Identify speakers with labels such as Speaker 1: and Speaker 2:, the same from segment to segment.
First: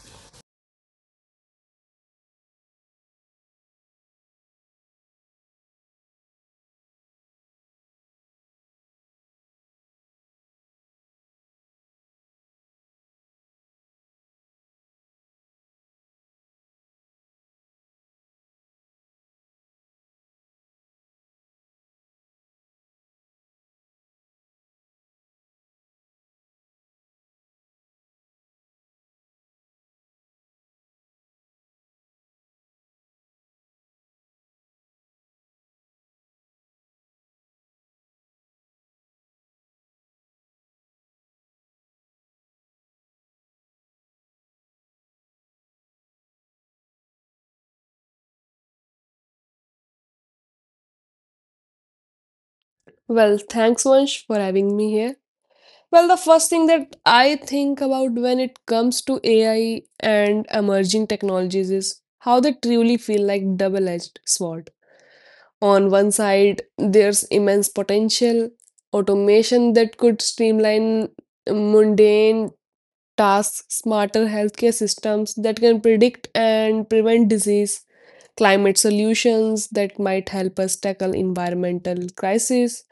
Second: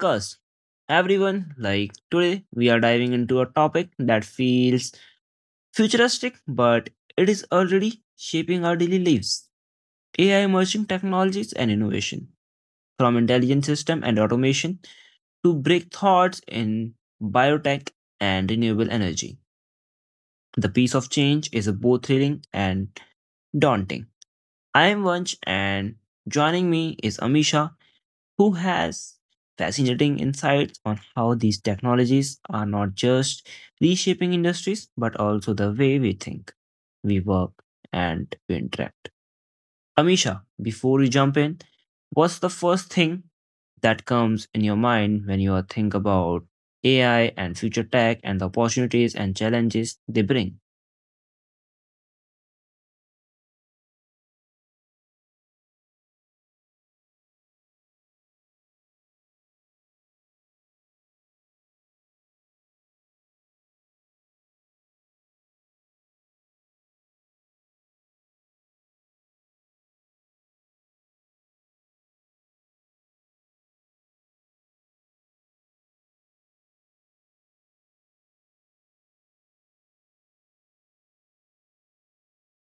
Speaker 1: podcast. Everyone, like today, we are diving into a topic that feels futuristic, but it is already shaping our daily lives. AI emerging technologies and innovation. From intelligent system and automation to break thoughts in biotech and renewable energy. The pace of change is both thrilling and daunting. I am Vanch, and joining me is Amisha, who has fascinating insights on how these technologies are not just reshaping industries, but also the way we think, we work, and we interact. Amisha, before we jump in, what's the first thing that comes in your mind when you are think about AI and future tech and the opportunities and challenges they bring?
Speaker 2: Well, thanks, Vansh, for having me here. Well, the first thing that I think about when it comes to AI and emerging technologies is how they truly feel like double-edged sword. On one side, there's immense potential, automation that could streamline mundane tasks, smarter healthcare systems that can predict and prevent disease, climate solutions that might help us tackle environmental crises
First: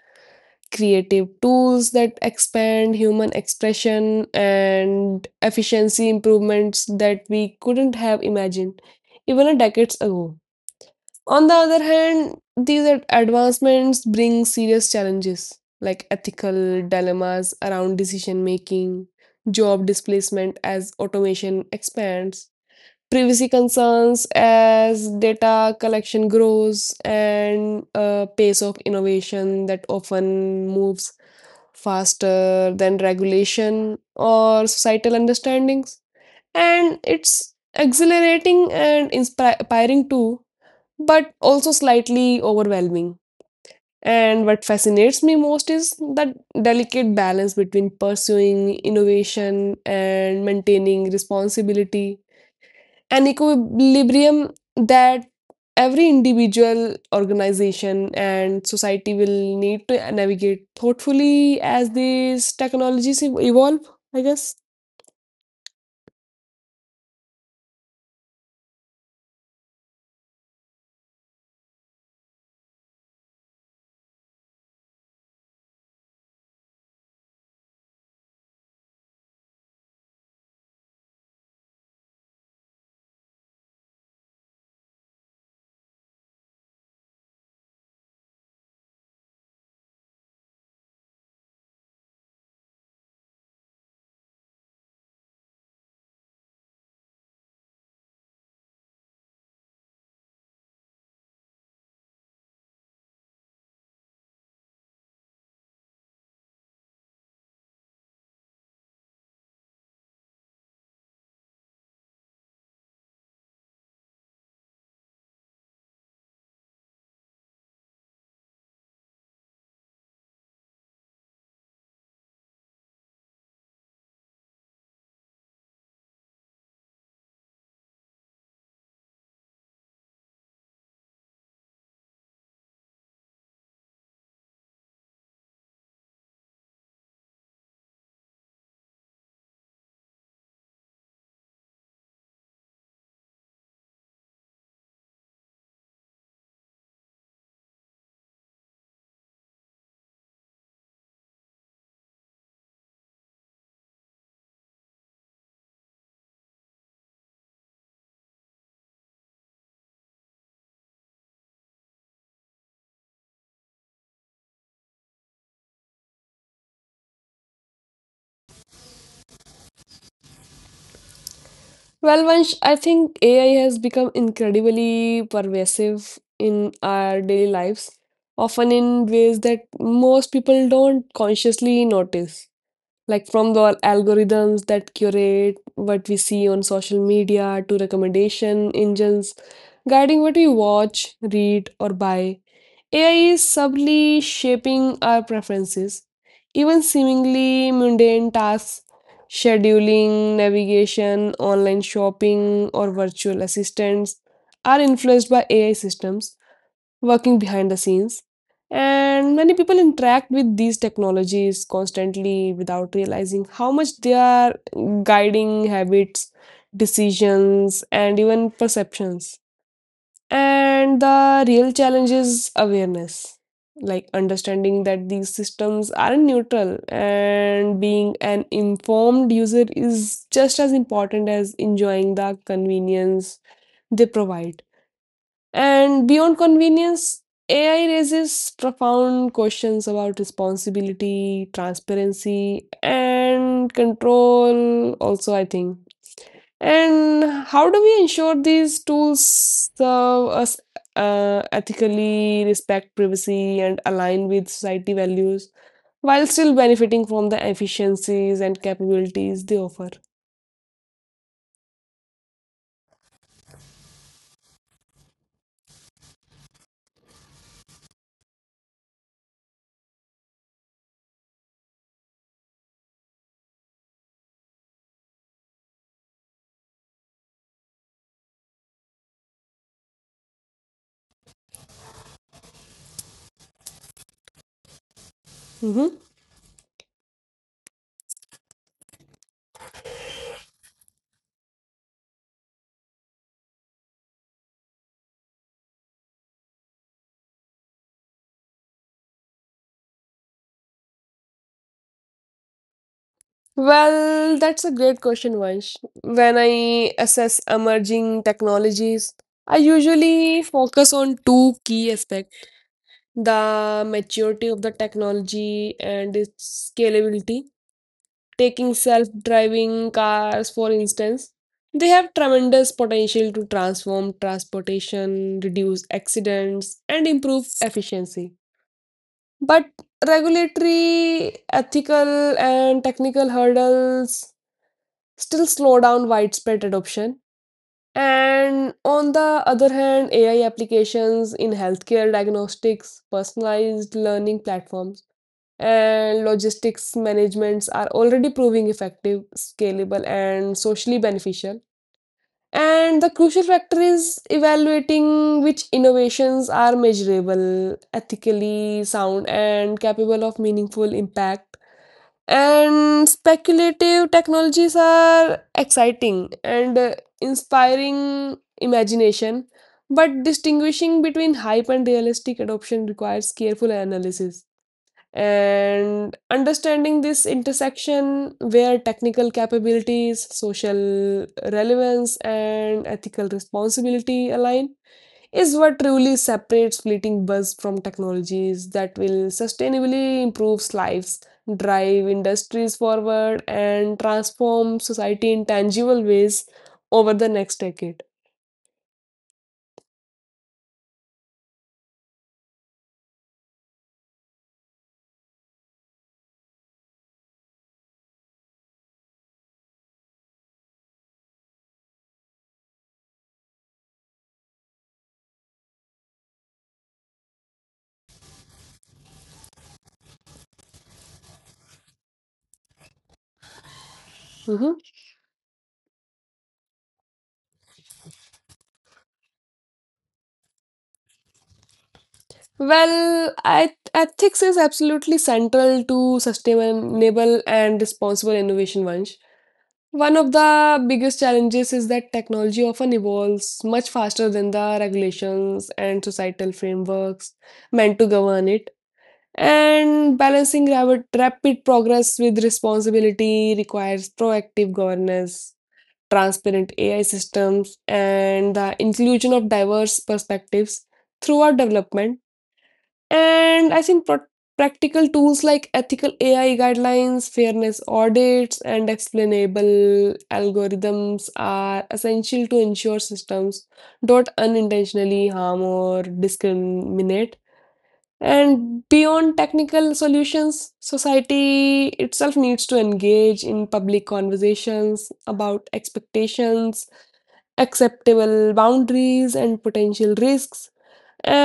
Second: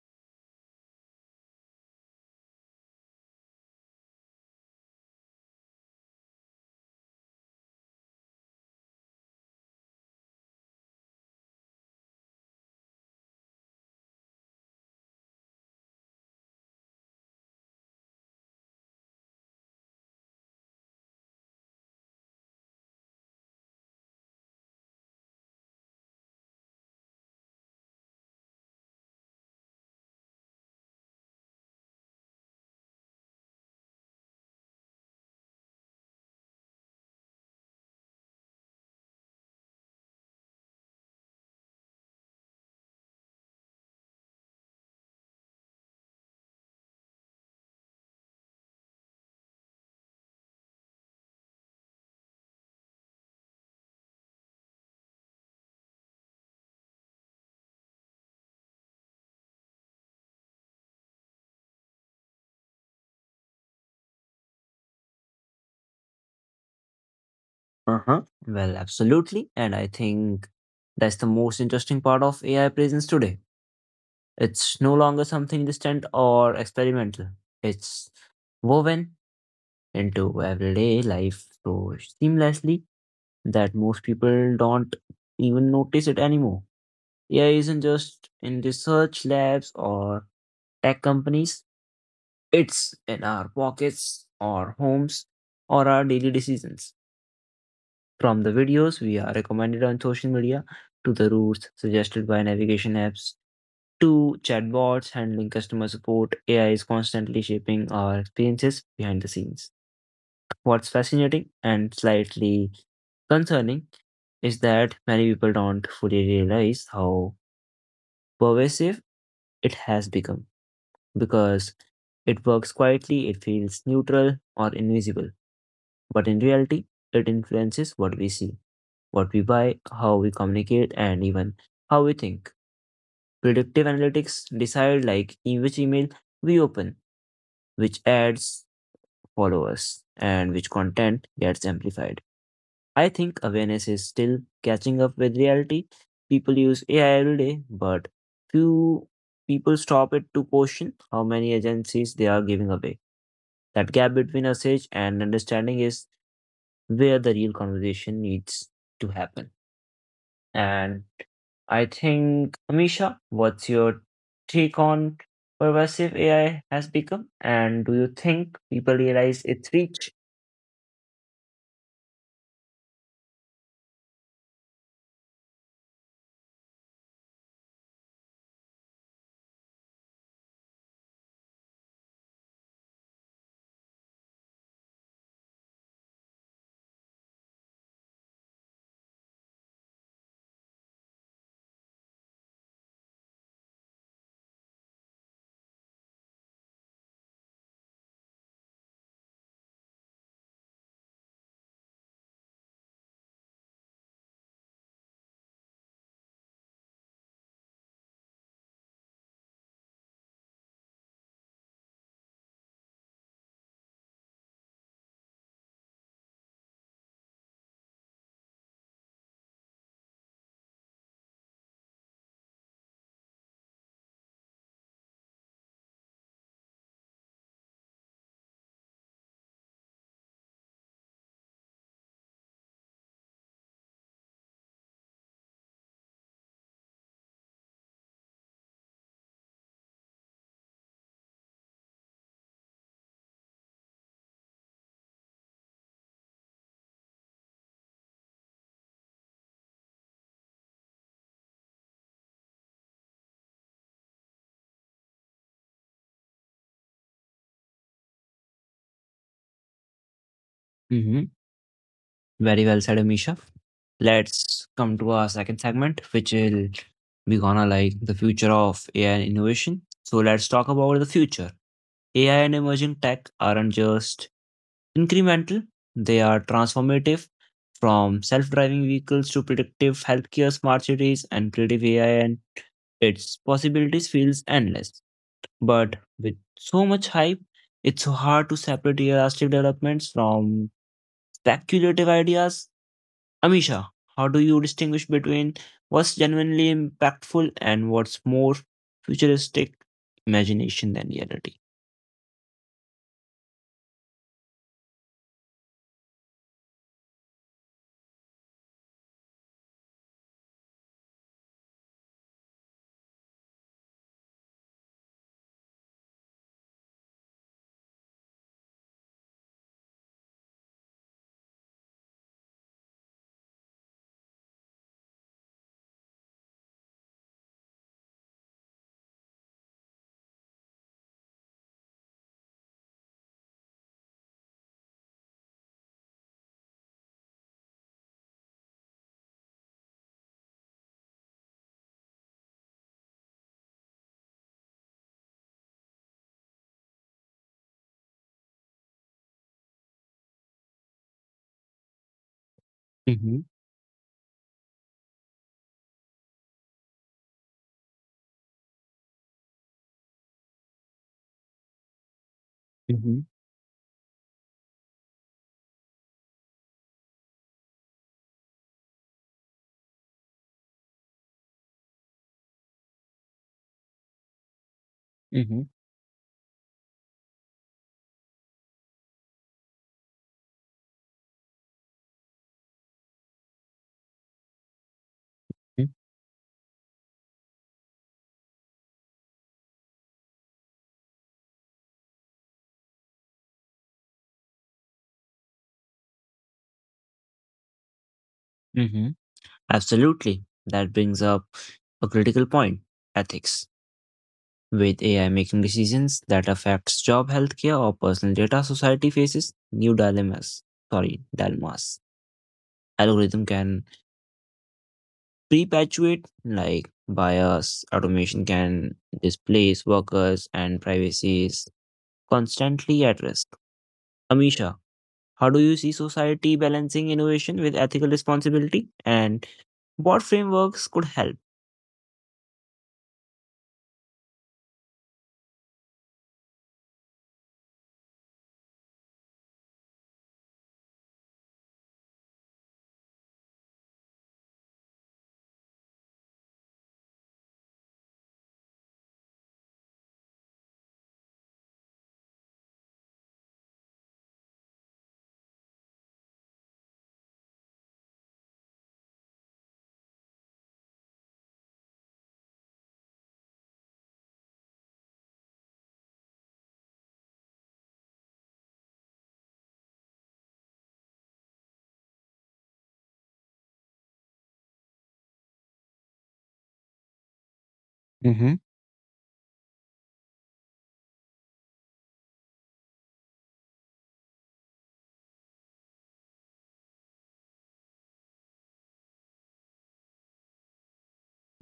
Speaker 2: creative tools that expand human expression and efficiency improvements that we couldn't have imagined even a decades ago. On the other hand, these advancements bring serious challenges like ethical dilemmas around decision making, job displacement as automation expands, privacy concerns as data collection grows, and a pace of innovation that often moves faster than regulation or societal understandings. And it's exhilarating and inspiring too, but also slightly overwhelming. And what fascinates me most is that delicate balance between pursuing innovation and maintaining responsibility an equilibrium that every individual, organization, and society will need to navigate thoughtfully as these technologies evolve, I guess.
Speaker 1: Uh-huh. Well, absolutely. And I think that's the most interesting part of AI presence today. It's no longer something distant or experimental. It's woven into everyday life so seamlessly that most people don't even notice it anymore. AI isn't just in research labs or tech companies, it's in our pockets, our homes, or our daily decisions. From the videos we are recommended on social media to the routes suggested by navigation apps to chatbots handling customer support, AI is constantly shaping our experiences behind the scenes. What's fascinating and slightly concerning is that many people don't fully realize how pervasive it has become. Because it works quietly, it feels neutral or invisible. But in reality, it influences what we see, what we buy, how we communicate, and even how we think. Predictive analytics decide which email we open, which ads followers and which content gets amplified. I think awareness is still catching up with reality. People use AI every day, but few people stop it to question how many agencies they are giving away. That gap between usage and understanding is where the real conversation needs to happen. And I think, Amisha, what's your take on pervasive AI has become? And do you think people realize its reach?
Speaker 2: Well, Vansh, I think AI has become incredibly pervasive in our daily lives, often in ways that most people don't consciously notice. Like from the algorithms that curate what we see on social media to recommendation engines guiding what we watch, read, or buy. AI is subtly shaping our preferences. Even seemingly mundane tasks, scheduling, navigation, online shopping, or virtual assistants, are influenced by AI systems working behind the scenes. And many people interact with these technologies constantly without realizing how much they are guiding habits, decisions, and even perceptions. And the real challenge is awareness, like understanding that these systems aren't neutral, and being an informed user is just as important as enjoying the convenience they provide. And beyond convenience, AI raises profound questions about responsibility, transparency, and control, also, I think. And how do we ensure these tools serve us ethically, respect privacy, and align with society values while still benefiting from the efficiencies and capabilities they offer?
Speaker 1: Very well said, Amisha. Let's come to our second segment, which will be gonna like the future of AI and innovation. So let's talk about the future. AI and emerging tech aren't just incremental, they are transformative from self-driving vehicles to predictive healthcare, smart cities, and creative AI and its possibilities feels endless. But
Speaker 2: Mhm.
Speaker 1: with so much hype, it's so hard to separate realistic developments from speculative ideas. Amisha, how do you distinguish between what's genuinely impactful and what's more futuristic imagination than reality?
Speaker 2: Well, that's a great question, Vansh. When I assess emerging technologies, I usually focus on two key aspects the maturity of the technology and its scalability. Taking self driving cars, for instance, they have tremendous potential to transform transportation, reduce accidents, and improve efficiency. But regulatory, ethical, and technical hurdles still slow down widespread adoption. And on the other hand, AI applications in healthcare diagnostics, personalized learning platforms, and logistics managements are already proving effective, scalable, and socially beneficial. And the
Speaker 1: Mm-hmm,
Speaker 2: crucial factor is evaluating which innovations are measurable, ethically sound, and capable of meaningful impact
Speaker 1: mm-hmm,
Speaker 2: and speculative technologies are exciting and inspiring imagination but distinguishing between hype and realistic adoption requires careful analysis and understanding this intersection where technical capabilities social relevance and ethical responsibility align is
Speaker 1: mm-hmm,
Speaker 2: what truly separates fleeting buzz from technologies that will sustainably improve lives, drive industries forward, and transform society in tangible ways over the next decade.
Speaker 1: mm-hmm. Absolutely. That brings up a critical point, ethics. With AI making decisions that affects job, healthcare, or personal data, society faces new dilemmas. Sorry, dilemmas. Algorithm can perpetuate, like, bias automation can displace workers and privacy is constantly at risk. Amisha,
Speaker 2: Mhm.
Speaker 1: how do you see society balancing innovation with ethical responsibility and what frameworks could help?
Speaker 2: Well, ethics is absolutely central to sustainable and responsible innovation, Vansh. One of the biggest challenges is that technology often evolves much faster than the regulations and societal frameworks meant to govern it. And balancing rapid progress with responsibility requires proactive governance, transparent AI systems, and the inclusion of diverse perspectives throughout development. And I think practical tools like ethical AI guidelines, fairness audits, and explainable algorithms are essential to ensure systems don't unintentionally harm or discriminate.
Speaker 1: Mm-hmm.
Speaker 2: And beyond technical solutions, society itself needs to engage in public conversations about expectations, acceptable boundaries, and potential risks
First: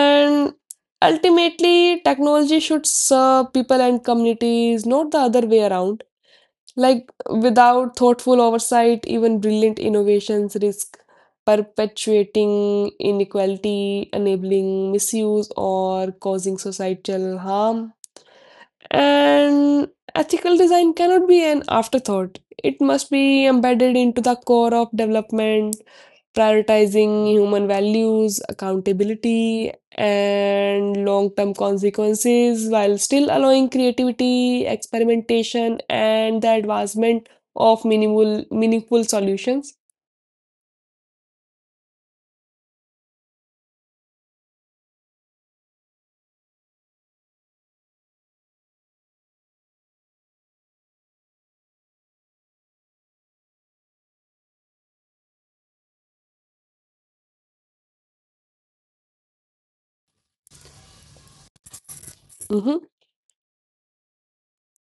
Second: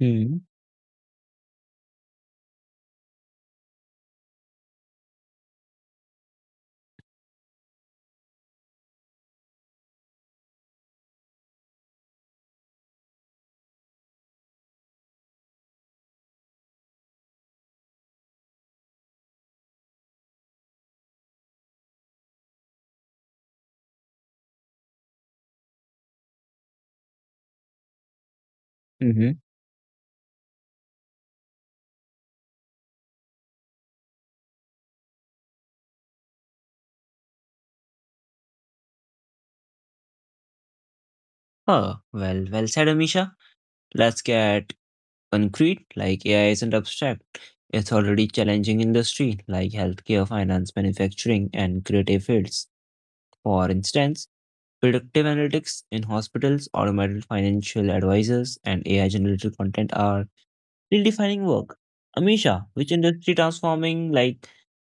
Speaker 1: Hmm.
Speaker 2: ultimately, technology should serve people and communities, not the other way around. Like, without thoughtful oversight, even brilliant innovations risk perpetuating inequality, enabling misuse, or causing societal harm. And ethical design cannot be an afterthought, it must be embedded into the core of development prioritizing human values,
Speaker 1: Hmm.
Speaker 2: accountability, and long term consequences while still allowing creativity, experimentation, and the advancement of minimal meaningful solutions.
Speaker 1: Oh, well, well said, Amisha. Let's get concrete. Like AI isn't abstract. It's already challenging industry like healthcare, finance, manufacturing, and creative fields. For instance, predictive analytics in hospitals, automated financial advisors, and AI generated content are redefining work. Amisha,
Speaker 2: Mhm.
Speaker 1: which industry transforming like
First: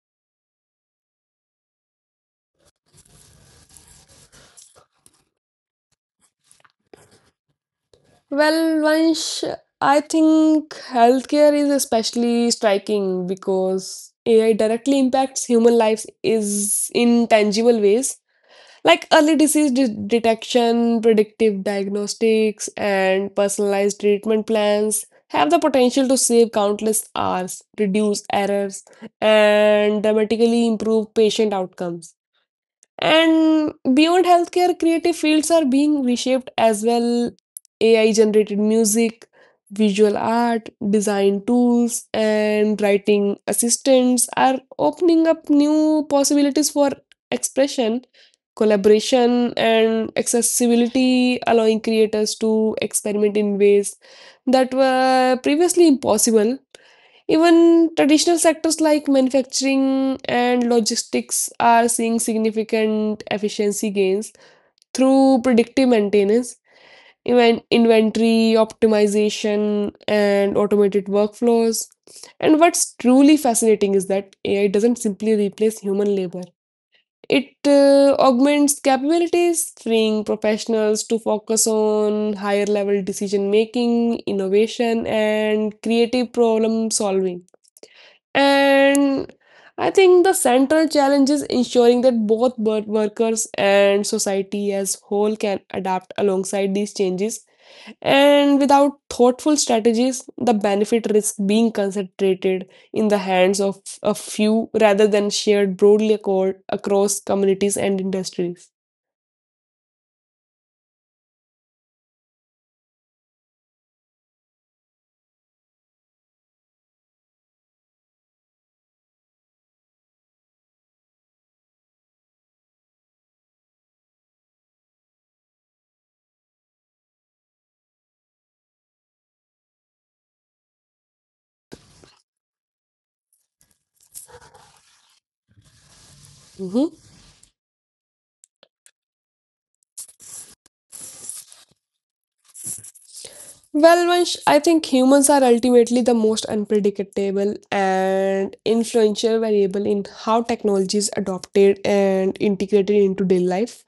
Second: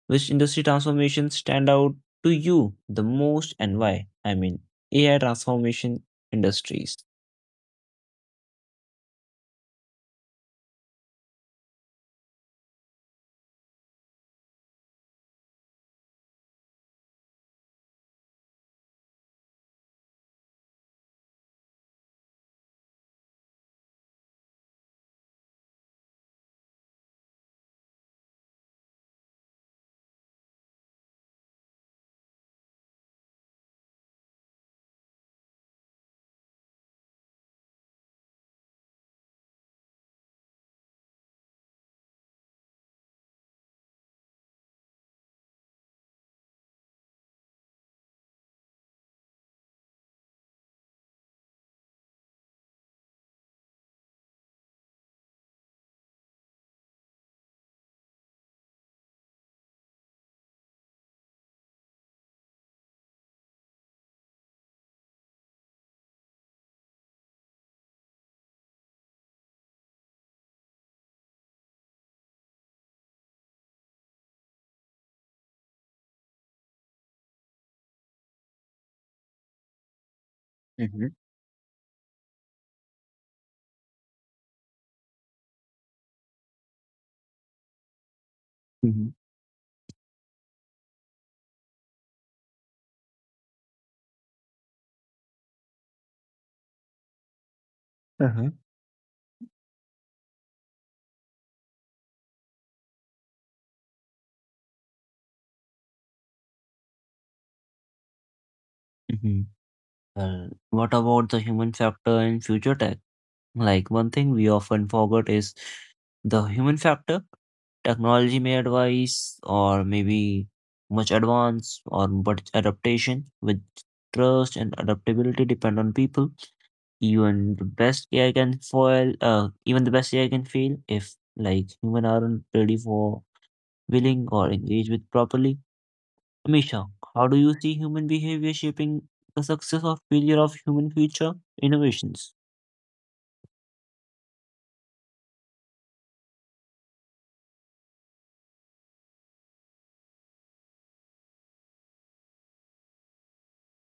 Speaker 1: which industry transformations stand out to you the most and why? I mean, AI transformation industries.
Speaker 2: Well, Vansh, I think healthcare is especially striking because AI directly impacts human lives is in tangible ways like early disease detection, predictive diagnostics, and personalized treatment plans have the potential to save countless hours, reduce errors, and dramatically improve patient outcomes. And beyond healthcare, creative fields are being reshaped as well. AI generated music, visual art, design tools, and writing assistants are opening up new possibilities for expression, collaboration, and accessibility, allowing creators to experiment in ways that were previously impossible. Even traditional sectors like manufacturing and logistics are seeing significant efficiency gains through predictive maintenance, even inventory optimization, and automated workflows. And what's truly fascinating is that AI doesn't simply replace human labor. It augments capabilities, freeing professionals
Speaker 1: Mm-hmm.
Speaker 2: to focus on higher level decision making, innovation, and creative problem solving.
Speaker 1: Mm-hmm.
Speaker 2: And I think the central challenge is ensuring that both bird workers and society as whole can adapt alongside these changes.
Speaker 1: Uh-huh.
Speaker 2: And without thoughtful strategies, the benefit risks being concentrated in the hands of a few rather than shared broadly accord across communities and industries.
Speaker 1: Hmm. Well, what about the human factor in future tech? Like one thing we often forget is the human factor. Technology may advise or maybe much advance or but adaptation with trust and adaptability depend on people. Even the best AI can fail if like human aren't ready for willing or engage with properly.
Speaker 2: Mhm.
Speaker 1: Misha, how do you see human behavior shaping the success or failure of human future innovations?
Speaker 2: Well, Vansh, I think humans are ultimately the most unpredictable and influential variable in how technology is adopted and integrated into daily life.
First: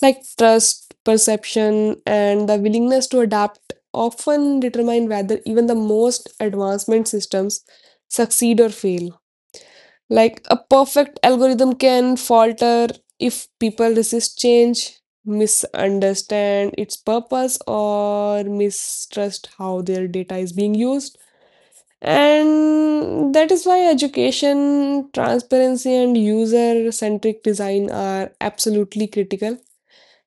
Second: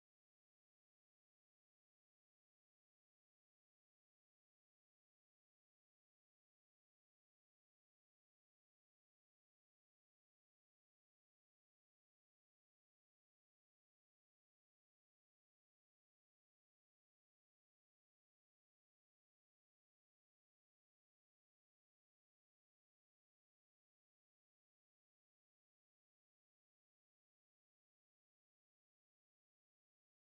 Speaker 2: Like trust, perception, and the willingness to adapt often determine whether even the most advancement systems succeed or fail. Like a perfect algorithm can falter if people resist change, misunderstand its purpose, or mistrust how their data is being used. And that is why education, transparency, and user centric design are absolutely critical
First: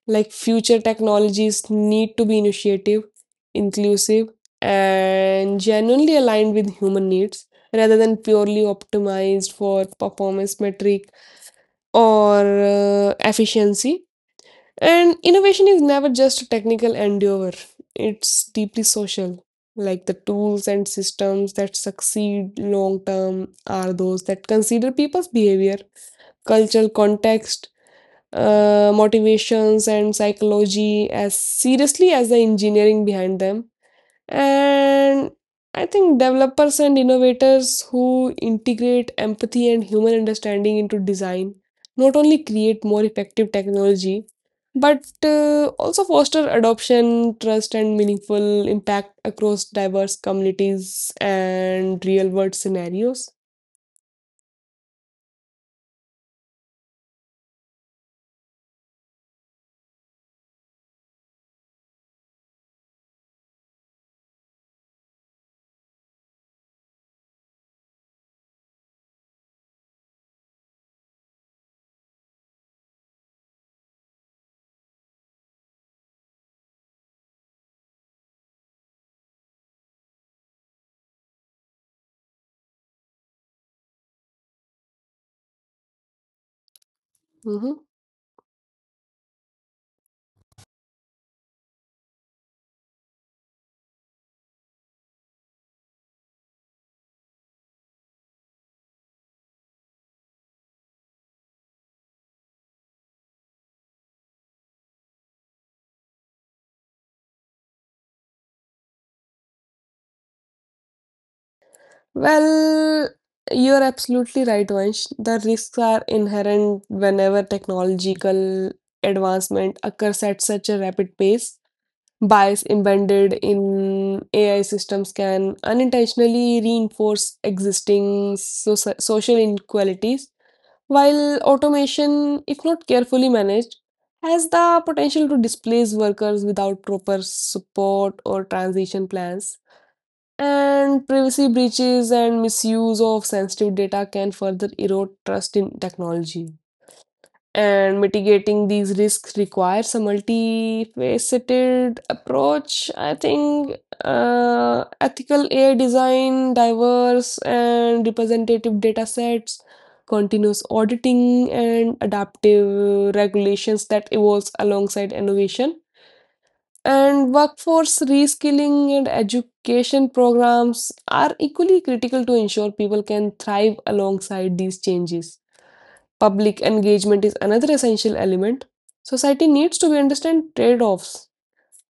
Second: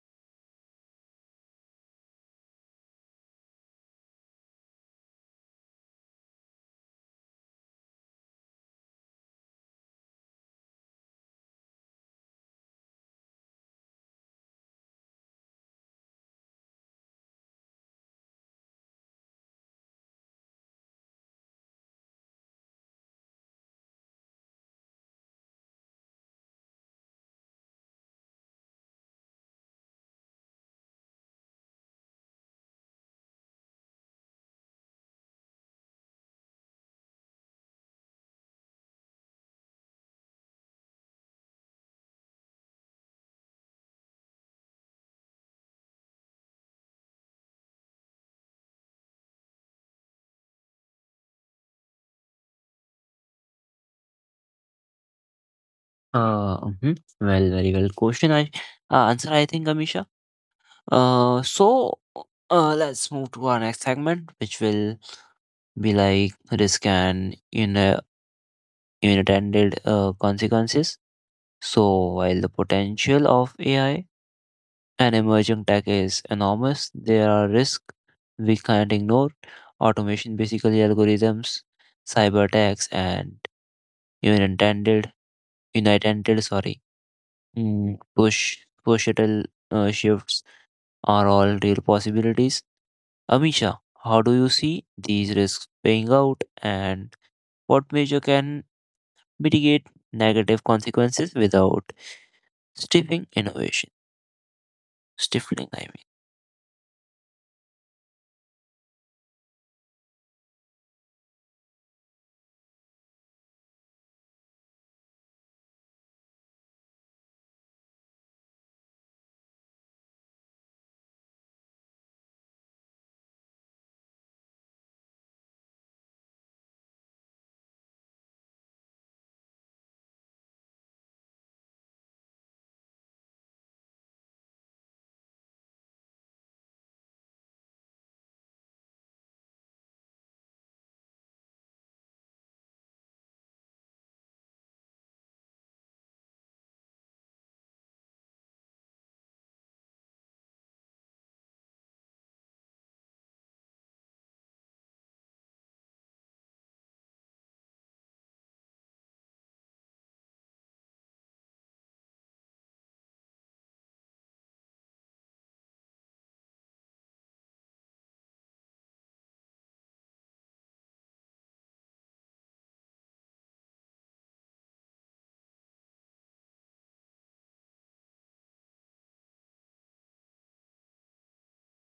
Speaker 2: like future technologies need to be initiative, inclusive, and genuinely aligned with human needs rather than purely optimized for performance metric or efficiency. And innovation is never just a technical endeavor, it's deeply social. Like the tools and systems that succeed long term are those that consider people's behavior, cultural context, motivations and psychology as seriously as the engineering behind them. And I think developers and innovators who integrate empathy and human understanding into design not only create more effective technology but also foster adoption, trust, and meaningful impact across diverse communities and real world scenarios.
Speaker 1: Mhm. Well, very well. Question I answer I think Amisha. Uh, so let's move to our next segment, which will be like risk and in unintended consequences. So while the potential of AI and emerging tech is enormous, there are risks we can't ignore. Automation, basically algorithms, cyber attacks, and unintended, unintended, sorry,
Speaker 2: Mhm.
Speaker 1: mm, push push shuttle shifts are all real possibilities. Amisha, how do you see these risks paying out and what measure can mitigate negative consequences without stifling innovation? Stifling, I
Speaker 2: Well, you're absolutely right, Vansh. The risks are inherent whenever technological advancement occurs at such a rapid pace. Bias embedded in AI systems can unintentionally reinforce existing social inequalities, while automation, if not carefully managed, has the potential to displace workers without proper support or transition plans. And privacy breaches and misuse of sensitive data can further erode trust in technology. And mitigating these risks requires a multifaceted approach. I think ethical AI design, diverse and representative data sets, continuous auditing, and adaptive regulations that evolves alongside innovation and workforce reskilling and education programs are equally critical to ensure people can thrive alongside these changes. Public engagement is another essential element. Society needs to understand trade offs,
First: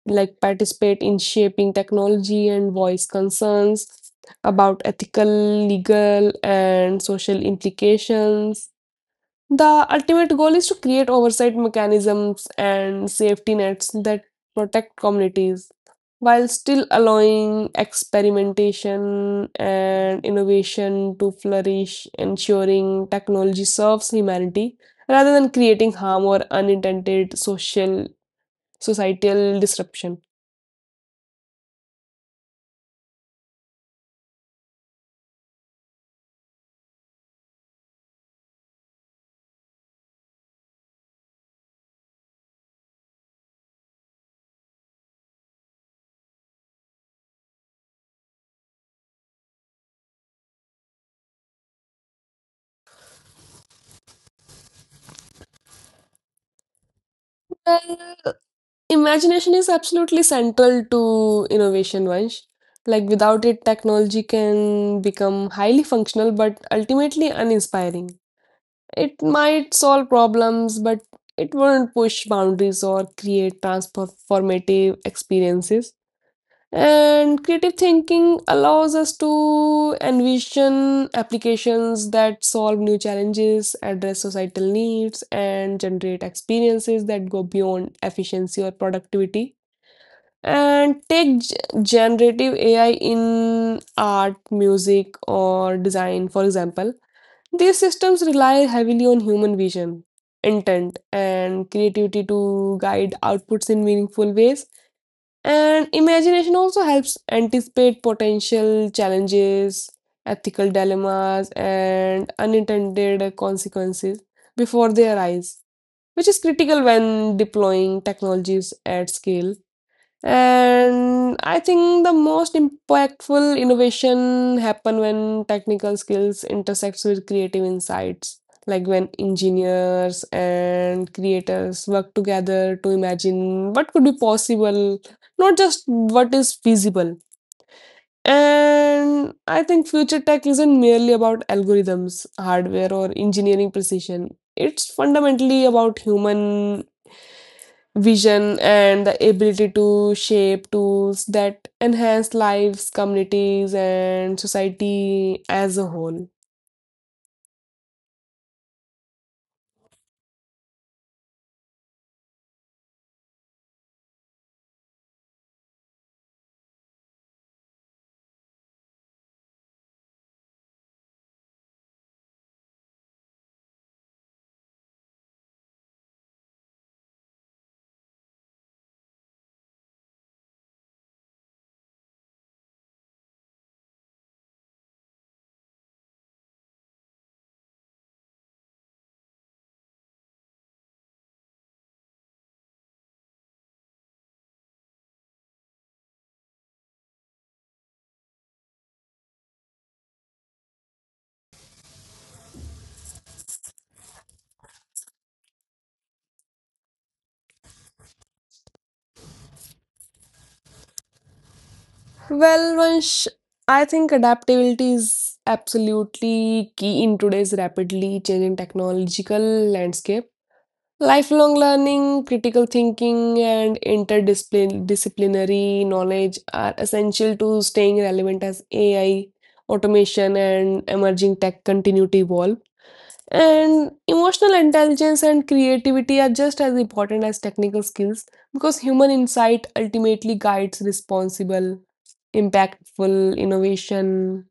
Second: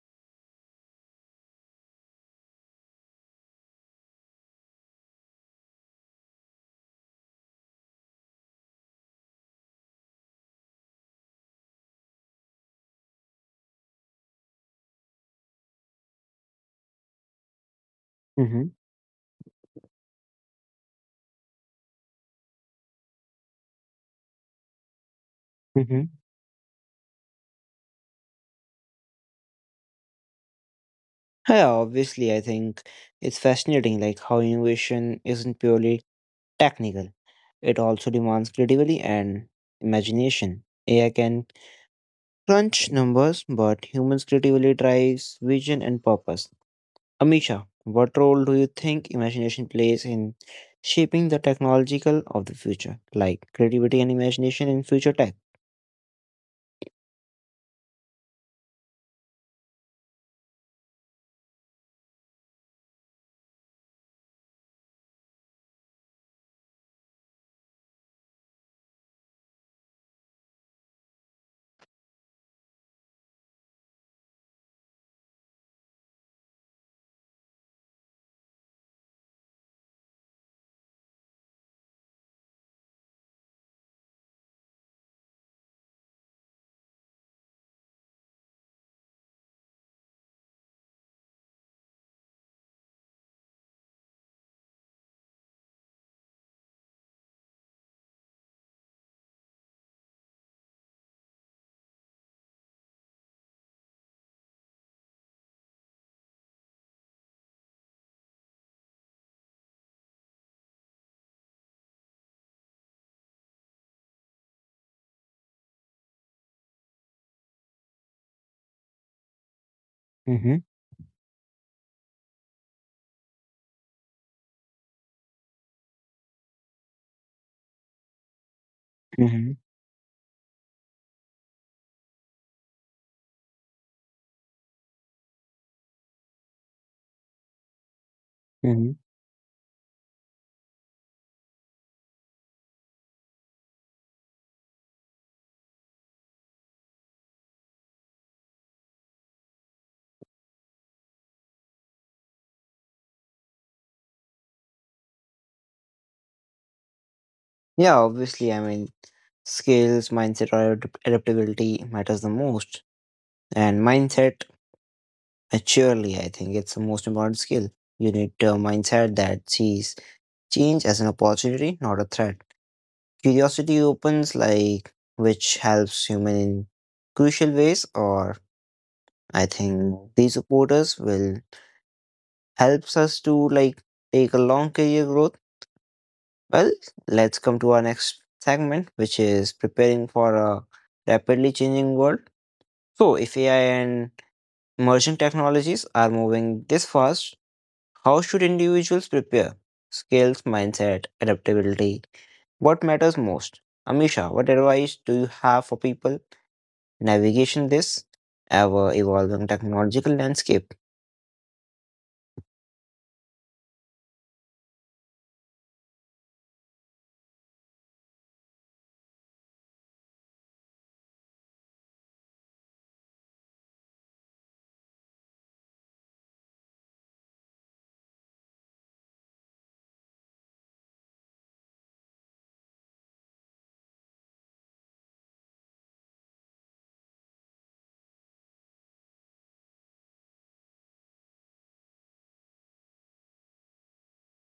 Speaker 2: like participate in shaping technology and voice concerns about ethical, legal, and social implications. The ultimate goal is to create oversight mechanisms and safety nets that protect communities while still allowing
Speaker 1: mean.
Speaker 2: experimentation and innovation to flourish, ensuring technology serves humanity rather than creating
Speaker 1: Mm-hmm. Mm-hmm.
Speaker 2: harm or unintended social societal disruption.
Speaker 1: Yeah, obviously, I think it's fascinating, like how innovation isn't purely technical. It also demands creativity and imagination. AI can crunch numbers, but humans' creativity drives vision and purpose. Amisha, what role do you think imagination plays in shaping the technological of the future, like creativity and imagination in future tech?
Speaker 2: Well, Imagination is absolutely central to innovation, Vansh. Like without it, technology can become highly functional but ultimately uninspiring. It might solve problems, but it won't push boundaries or create transformative experiences. And creative thinking allows us to envision applications that solve new challenges, address societal needs, and generate experiences that go beyond efficiency or productivity. And take generative AI in art, music, or design, for example. These systems rely heavily on human vision, intent, and creativity to guide outputs in meaningful ways. And imagination also helps anticipate potential challenges, ethical dilemmas, and unintended consequences before they arise, which is critical when deploying technologies at scale.
Speaker 1: Mm-hmm,
Speaker 2: And I think the most impactful innovation happen when technical skills intersects with creative insights, like when
Speaker 1: mm-hmm,
Speaker 2: engineers and creators work together to imagine what could be possible, not just what is feasible.
Speaker 1: mm-hmm.
Speaker 2: And I think future tech isn't merely about algorithms, hardware, or engineering precision. It's fundamentally about human vision and the ability to shape tools that enhance lives, communities, and society as a whole.
Speaker 1: Yeah, obviously, I mean, skills, mindset, or adaptability matters the most. And mindset, surely, I think it's the most important skill. You need a mindset that sees change as an opportunity, not a threat. Curiosity opens, like, which helps human in crucial ways, or I think these supporters will helps us to like take a long career growth. Well, let's come to our next segment, which is preparing for a rapidly changing world. So, if AI and emerging technologies are moving this fast, how should individuals prepare? Skills, mindset, adaptability. What matters most? Amisha, what advice do you have for people navigation this ever evolving technological landscape?
Speaker 2: Well, Vansh, I think adaptability is absolutely key in today's rapidly changing technological landscape. Lifelong learning, critical thinking, and interdisciplinary knowledge are essential to staying relevant as AI, automation, and emerging tech continue to evolve. And emotional intelligence and creativity are just as important as technical skills because human insight ultimately guides responsible, impactful innovation.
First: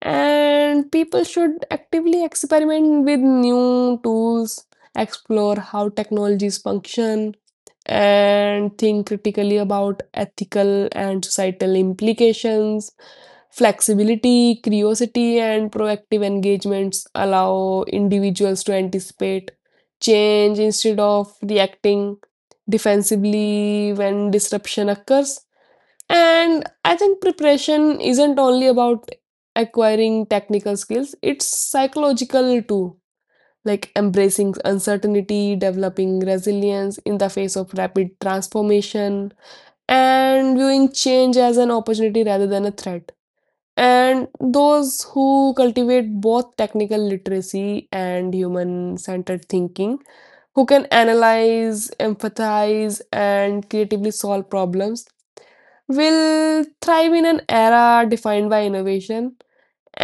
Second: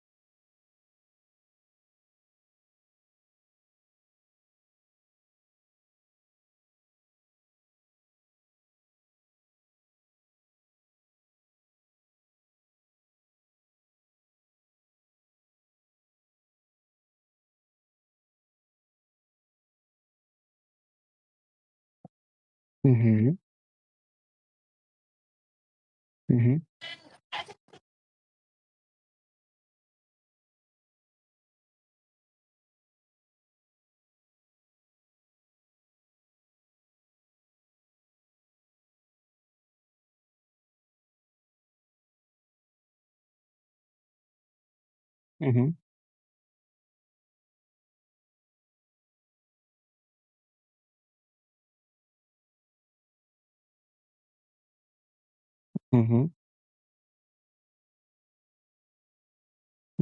Speaker 2: And people should actively experiment with new tools, explore how technologies function, and think critically about ethical and societal implications. Flexibility, curiosity, and proactive engagements allow individuals to anticipate change instead of reacting
Speaker 1: Mm-hmm.
Speaker 2: defensively when disruption occurs. And I think preparation isn't only about acquiring technical skills, it's psychological too, like embracing uncertainty, developing resilience in the face of rapid transformation, and viewing change as an opportunity rather than a threat. And those who
Speaker 1: Mm-hmm.
Speaker 2: cultivate both technical literacy and human centered thinking, who can analyze, empathize, and creatively solve problems,
Speaker 1: Mm-hmm.
Speaker 2: will thrive in an era defined by innovation.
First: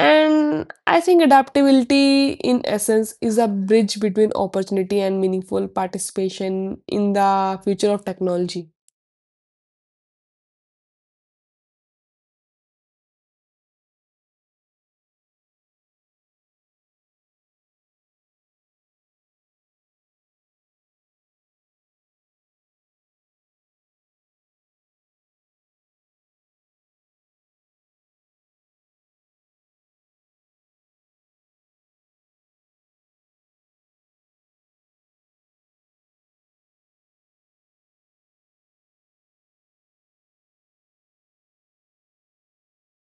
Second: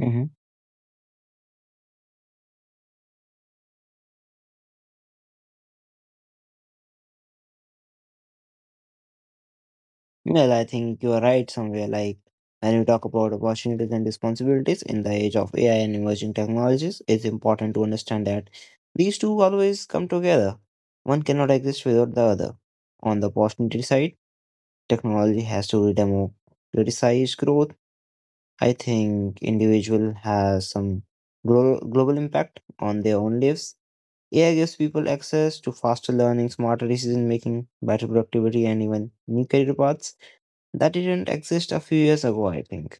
Speaker 1: Mm-hmm.
Speaker 2: I think adaptability, in essence, is a bridge between opportunity and meaningful participation in the future of technology.
Speaker 1: Well, I think you are right somewhere. Like when we talk about opportunities and responsibilities in the age of AI and emerging technologies, it's important to understand that these two always come together. One cannot exist without the other. On the opportunity side, technology has to democratize growth. I think individual has some global impact on their own lives. AI gives people access to faster learning, smarter decision making, better productivity, and even new career paths that didn't exist a few years ago, I think.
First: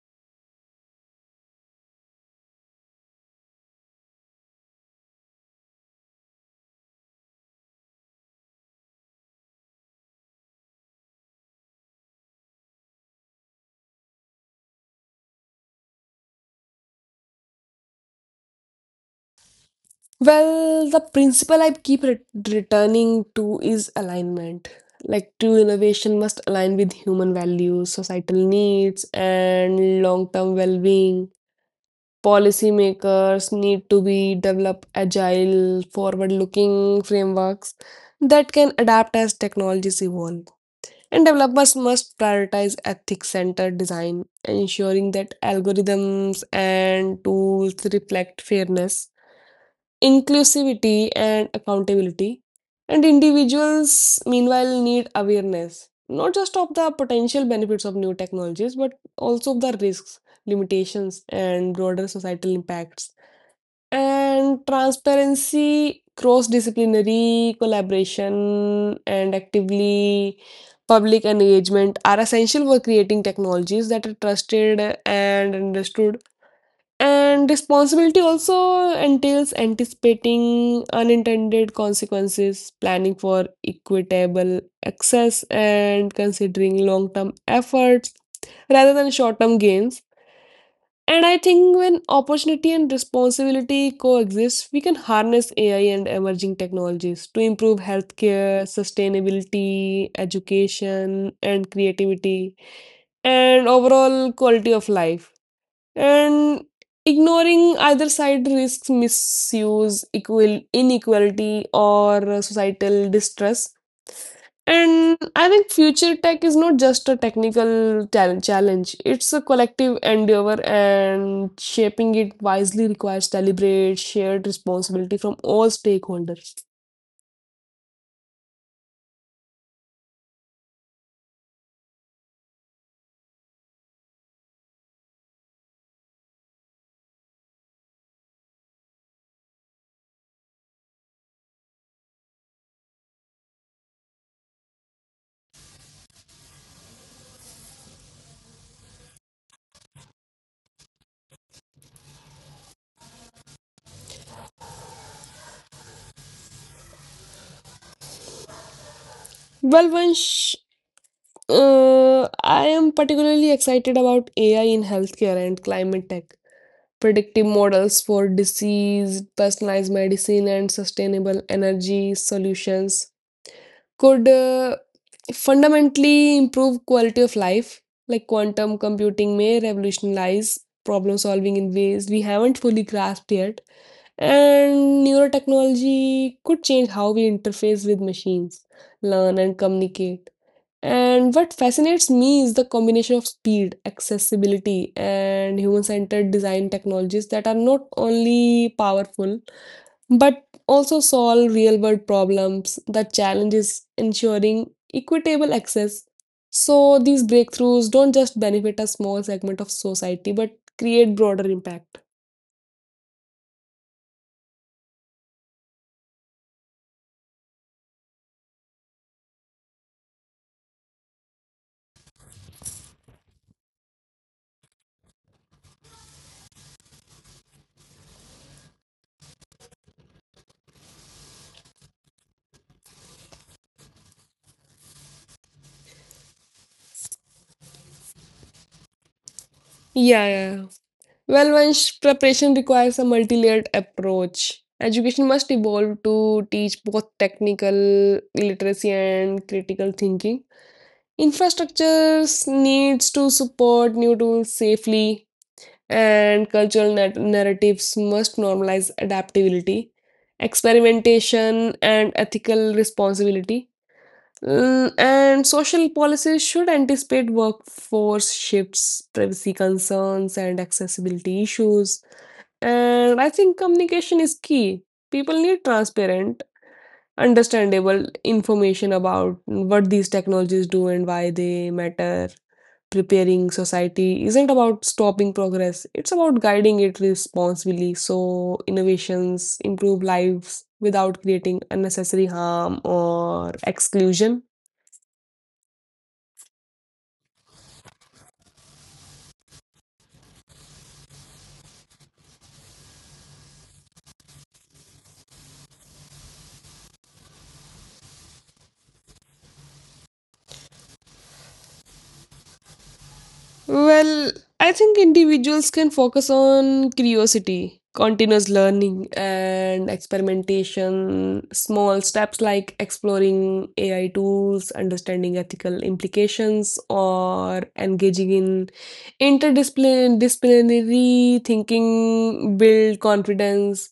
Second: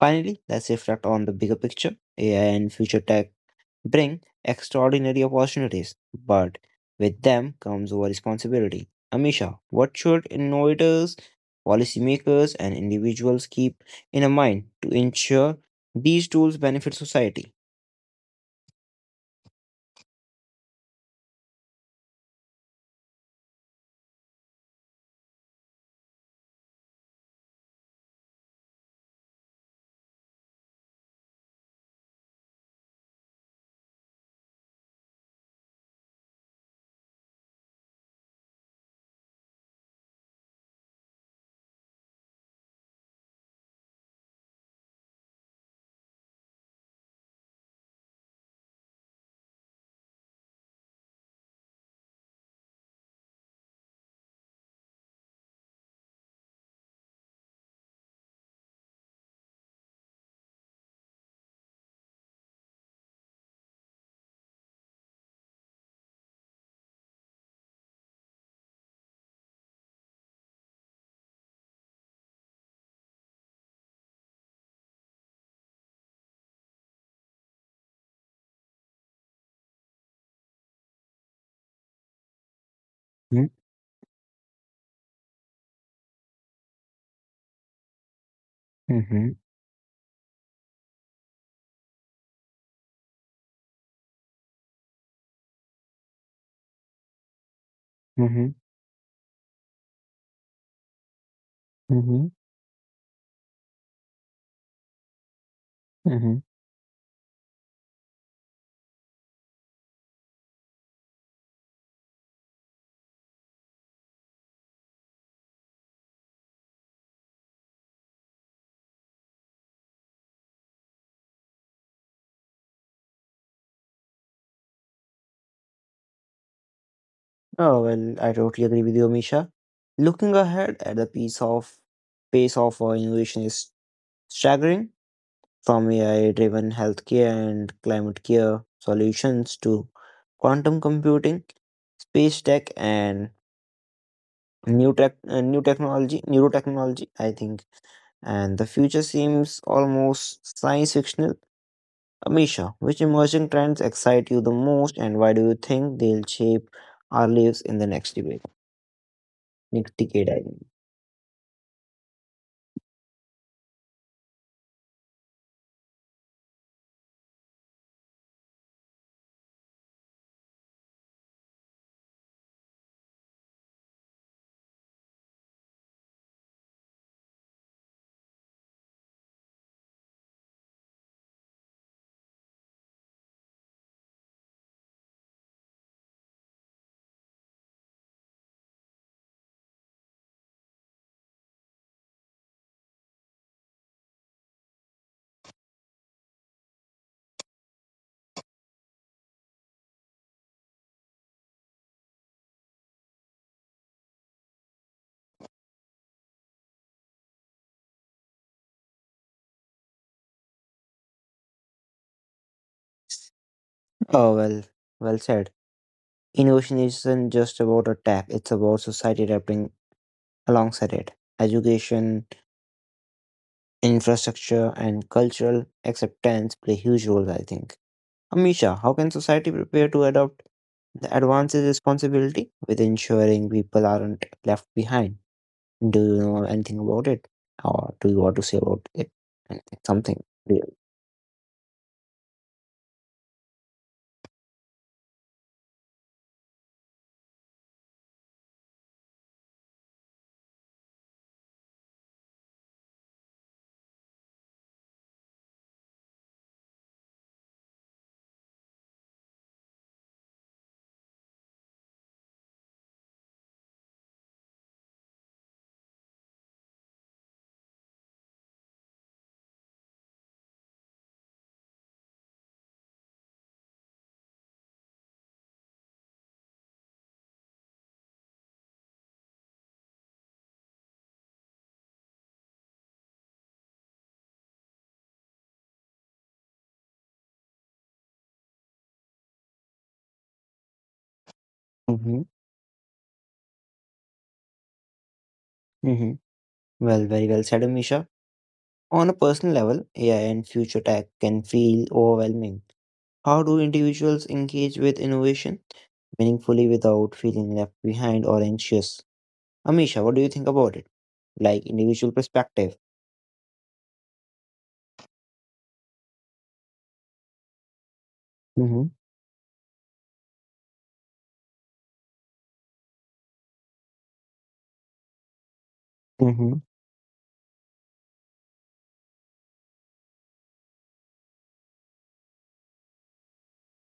Speaker 1: Finally, let's reflect on the bigger picture. AI and future tech bring extraordinary opportunities, but with them comes our responsibility. Amisha, what should innovators, policymakers, and individuals keep in mind to ensure these tools benefit society?
Speaker 2: Well, the principle I keep returning to is alignment. Like true innovation must align with human values, societal needs, and long term well being. Policymakers need to be develop agile, forward looking frameworks that can adapt as technologies evolve. And developers must prioritize ethics centered design, ensuring that algorithms and tools reflect fairness, inclusivity, and accountability. And individuals, meanwhile, need awareness not just of the potential benefits of new technologies, but also of the risks, limitations, and broader societal impacts. And transparency, cross disciplinary collaboration, and actively public engagement are essential for creating technologies that are trusted and understood, and responsibility also entails anticipating unintended consequences, planning for
Speaker 1: Mm-hmm,
Speaker 2: equitable access, and considering long term efforts rather than
Speaker 1: mm-hmm,
Speaker 2: short term gains. And I think when opportunity and responsibility coexist, we can harness AI and emerging technologies to improve healthcare, sustainability, education, and
Speaker 1: mm-hmm,
Speaker 2: creativity, and overall quality of life.
Speaker 1: mm-hmm.
Speaker 2: And ignoring either side risks misuse, equal inequality, or societal distress. And I think future tech is not just a technical challenge, it's a collective endeavor, and shaping it wisely requires deliberate, shared responsibility from all stakeholders.
Speaker 1: Oh, well, I totally agree with you, Amisha. Looking ahead at the piece of pace of innovation is staggering. From AI driven healthcare and climate care solutions to quantum computing, space tech, and new technology, neurotechnology, I think. And the future seems almost science fictional. Amisha, which emerging trends excite you the most, and why do you think they'll shape our lives in the next debate?
Speaker 2: Well,
Speaker 1: Next decade, I
Speaker 2: Vansh,
Speaker 1: mean.
Speaker 2: I am particularly excited about AI in healthcare and climate tech predictive models for disease, personalized medicine, and sustainable energy solutions could fundamentally improve quality of life. Like quantum computing may revolutionize problem solving in ways we haven't fully grasped yet, and neurotechnology could change how we interface with machines, learn, and communicate. And what fascinates me is the combination of speed, accessibility, and human centered design technologies that are not only powerful but also solve real world problems. The challenge is ensuring equitable access. So these breakthroughs don't just benefit a small segment of society but create broader impact.
Speaker 1: Oh well, well said. Innovation isn't just about a tech; it's about society adapting alongside it. Education, infrastructure and cultural acceptance play huge roles, I think. Amisha, how can society prepare to adopt the advances responsibility with ensuring people aren't left behind? Do you know anything about it? Or do you want to say about it? Anything-
Speaker 2: Yeah,
Speaker 1: something
Speaker 2: yeah.
Speaker 1: real.
Speaker 2: Well, Vansh, preparation requires a multi-layered approach. Education must evolve to teach both technical literacy and critical thinking. Infrastructures needs to support new tools safely, and cultural narratives must normalize adaptability, experimentation, and ethical responsibility. And social policies should anticipate workforce shifts, privacy concerns, and accessibility issues. And I think communication is key. People need transparent, understandable information about what these technologies do and why they matter. Preparing society isn't about stopping progress, it's about guiding it responsibly so innovations improve lives without creating
Speaker 1: Mm-hmm.
Speaker 2: unnecessary harm or exclusion.
Speaker 1: Mm-hmm. Well, very well said, Amisha. On a personal level, AI and future tech can feel overwhelming. How do individuals engage with innovation meaningfully without feeling left behind or anxious? Amisha, what do you think about it? Like individual perspective.
Speaker 2: Well, I think individuals can focus on curiosity, continuous
Speaker 1: Mm-hmm.
Speaker 2: learning, and experimentation. Small steps like exploring AI tools, understanding ethical
Speaker 1: Mm-hmm.
Speaker 2: implications, or engaging in interdisciplinary thinking build confidence.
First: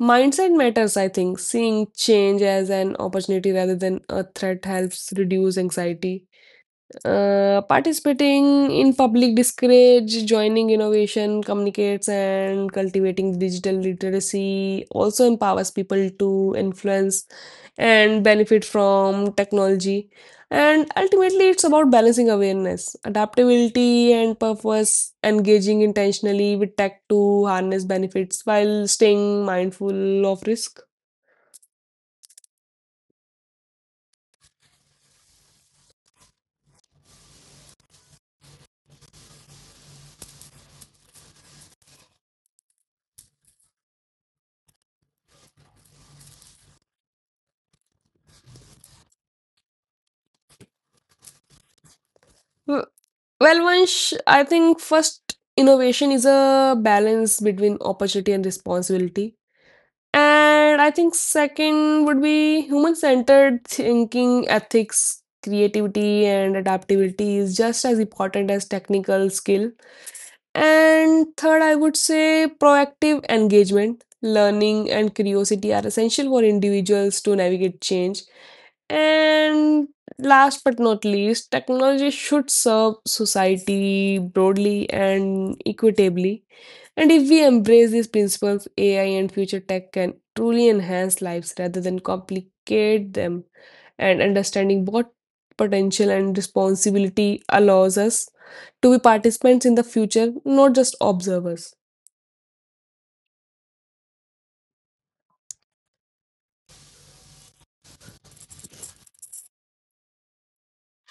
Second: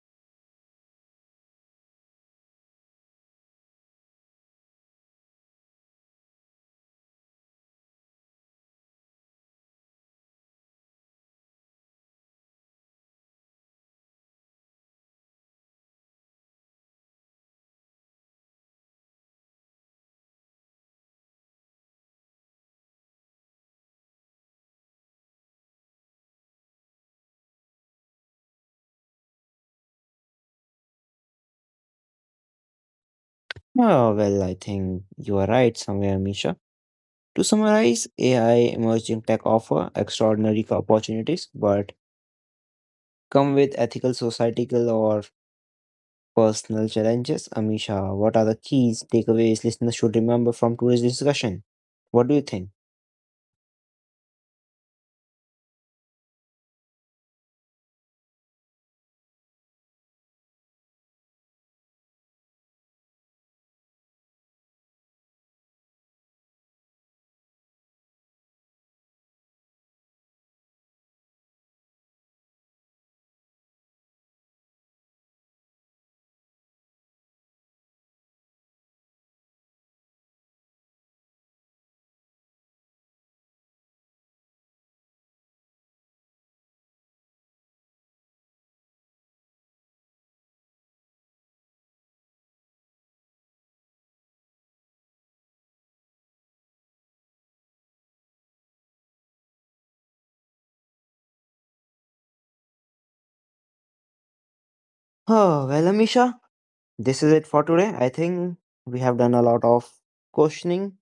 Speaker 2: Mindset matters, I think. Seeing change as an opportunity rather than a threat helps reduce anxiety, participating in public discourage, joining innovation, communicates, and cultivating digital literacy also empowers people to influence and benefit from technology. And ultimately, it's about balancing awareness, adaptability, and purpose, engaging intentionally with tech to harness benefits while staying mindful of risk.
Speaker 1: Oh, well, I think you are right somewhere, Misha. To summarize, AI emerging tech offer extraordinary opportunities, but come with ethical, societal, or personal challenges. Amisha, what are the keys takeaways listeners should remember from today's discussion? What do you think?
Speaker 2: Well, Vansh, I think first innovation is a balance between opportunity and responsibility. And I think second would be human centered thinking, ethics, creativity, and adaptability is just as important as technical skill. And third, I would say proactive engagement. Learning and curiosity are essential for individuals to navigate change. And last but not least, technology should serve society broadly and equitably. And if we embrace these principles, AI and future tech can truly enhance lives rather than complicate them. And understanding what potential and responsibility allows us to be participants in the future, not just observers.
Speaker 1: Oh, well, Amisha, this is it for today. I think we have done a lot of questioning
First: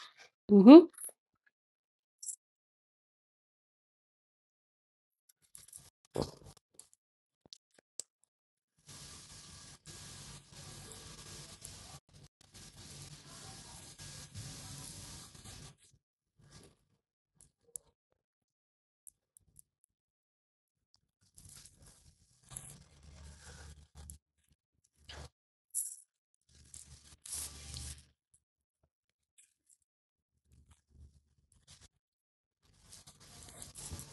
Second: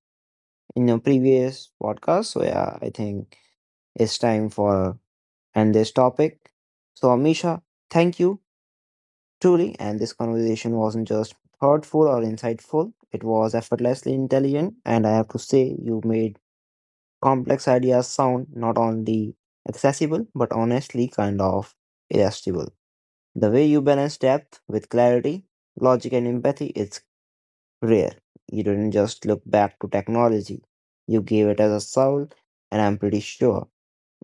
Speaker 2: Mm-hmm.
Speaker 1: in the previous podcast. So, yeah, I think it's time for and this topic. So, Amisha, thank you truly. And this conversation wasn't just thoughtful or insightful, it was effortlessly intelligent. And I have to say, you made complex ideas sound not only accessible, but honestly kind of irresistible. The way you balance depth with clarity, logic, and empathy is rare. You didn't just look back to technology, you gave it as a soul, and I'm pretty sure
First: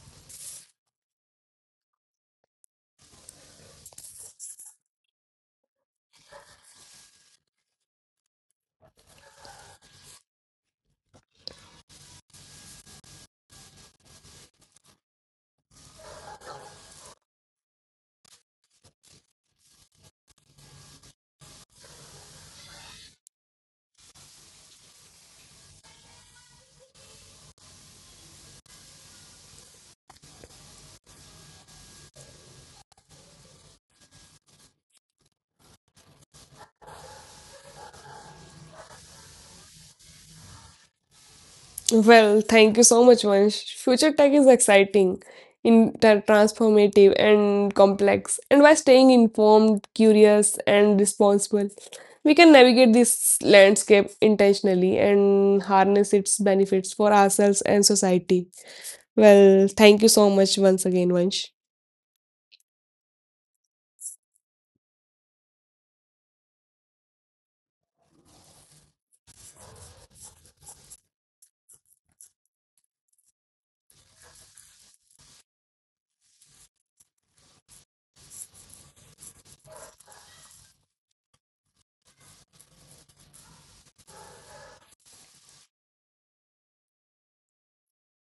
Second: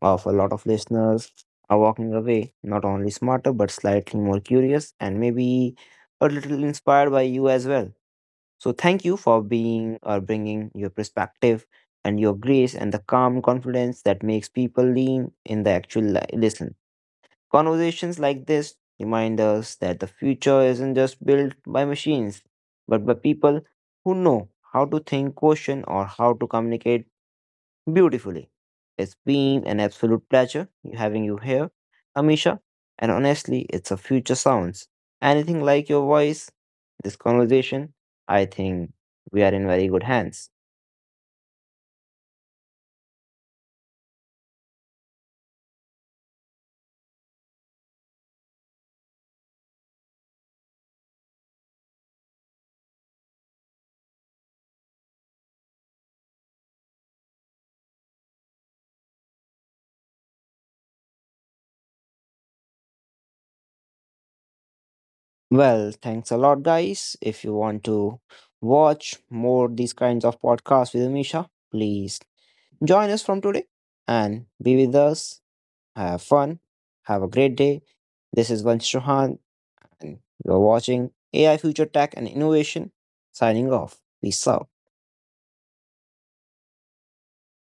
Speaker 1: of a lot of listeners are walking away not only smarter but slightly more curious and maybe a little inspired by you as well. So thank you for being or bringing your perspective and your grace and the calm confidence that makes people lean in the actual listen. Conversations like this remind us that the future isn't just built by machines, but by people who know how to think, question, or how to communicate beautifully. It's been an absolute pleasure having you here, Amisha. And honestly, it's a future sounds. Anything like your voice, this conversation, I think we are in very good hands.
Speaker 2: Well, thank you so much, Vansh. Future tech is exciting, inter transformative, and complex. And by staying informed, curious, and responsible, we can navigate this landscape intentionally and harness its benefits for ourselves and society. Well, thank you so much once again, Vansh.
Speaker 1: Well, thanks a lot, guys. If you want to watch more these kinds of podcasts with Amisha, please join us from today and be with us. Have fun. Have a great day. This is Vansh Chauhan and you're watching AI Future Tech and Innovation signing off. Peace out.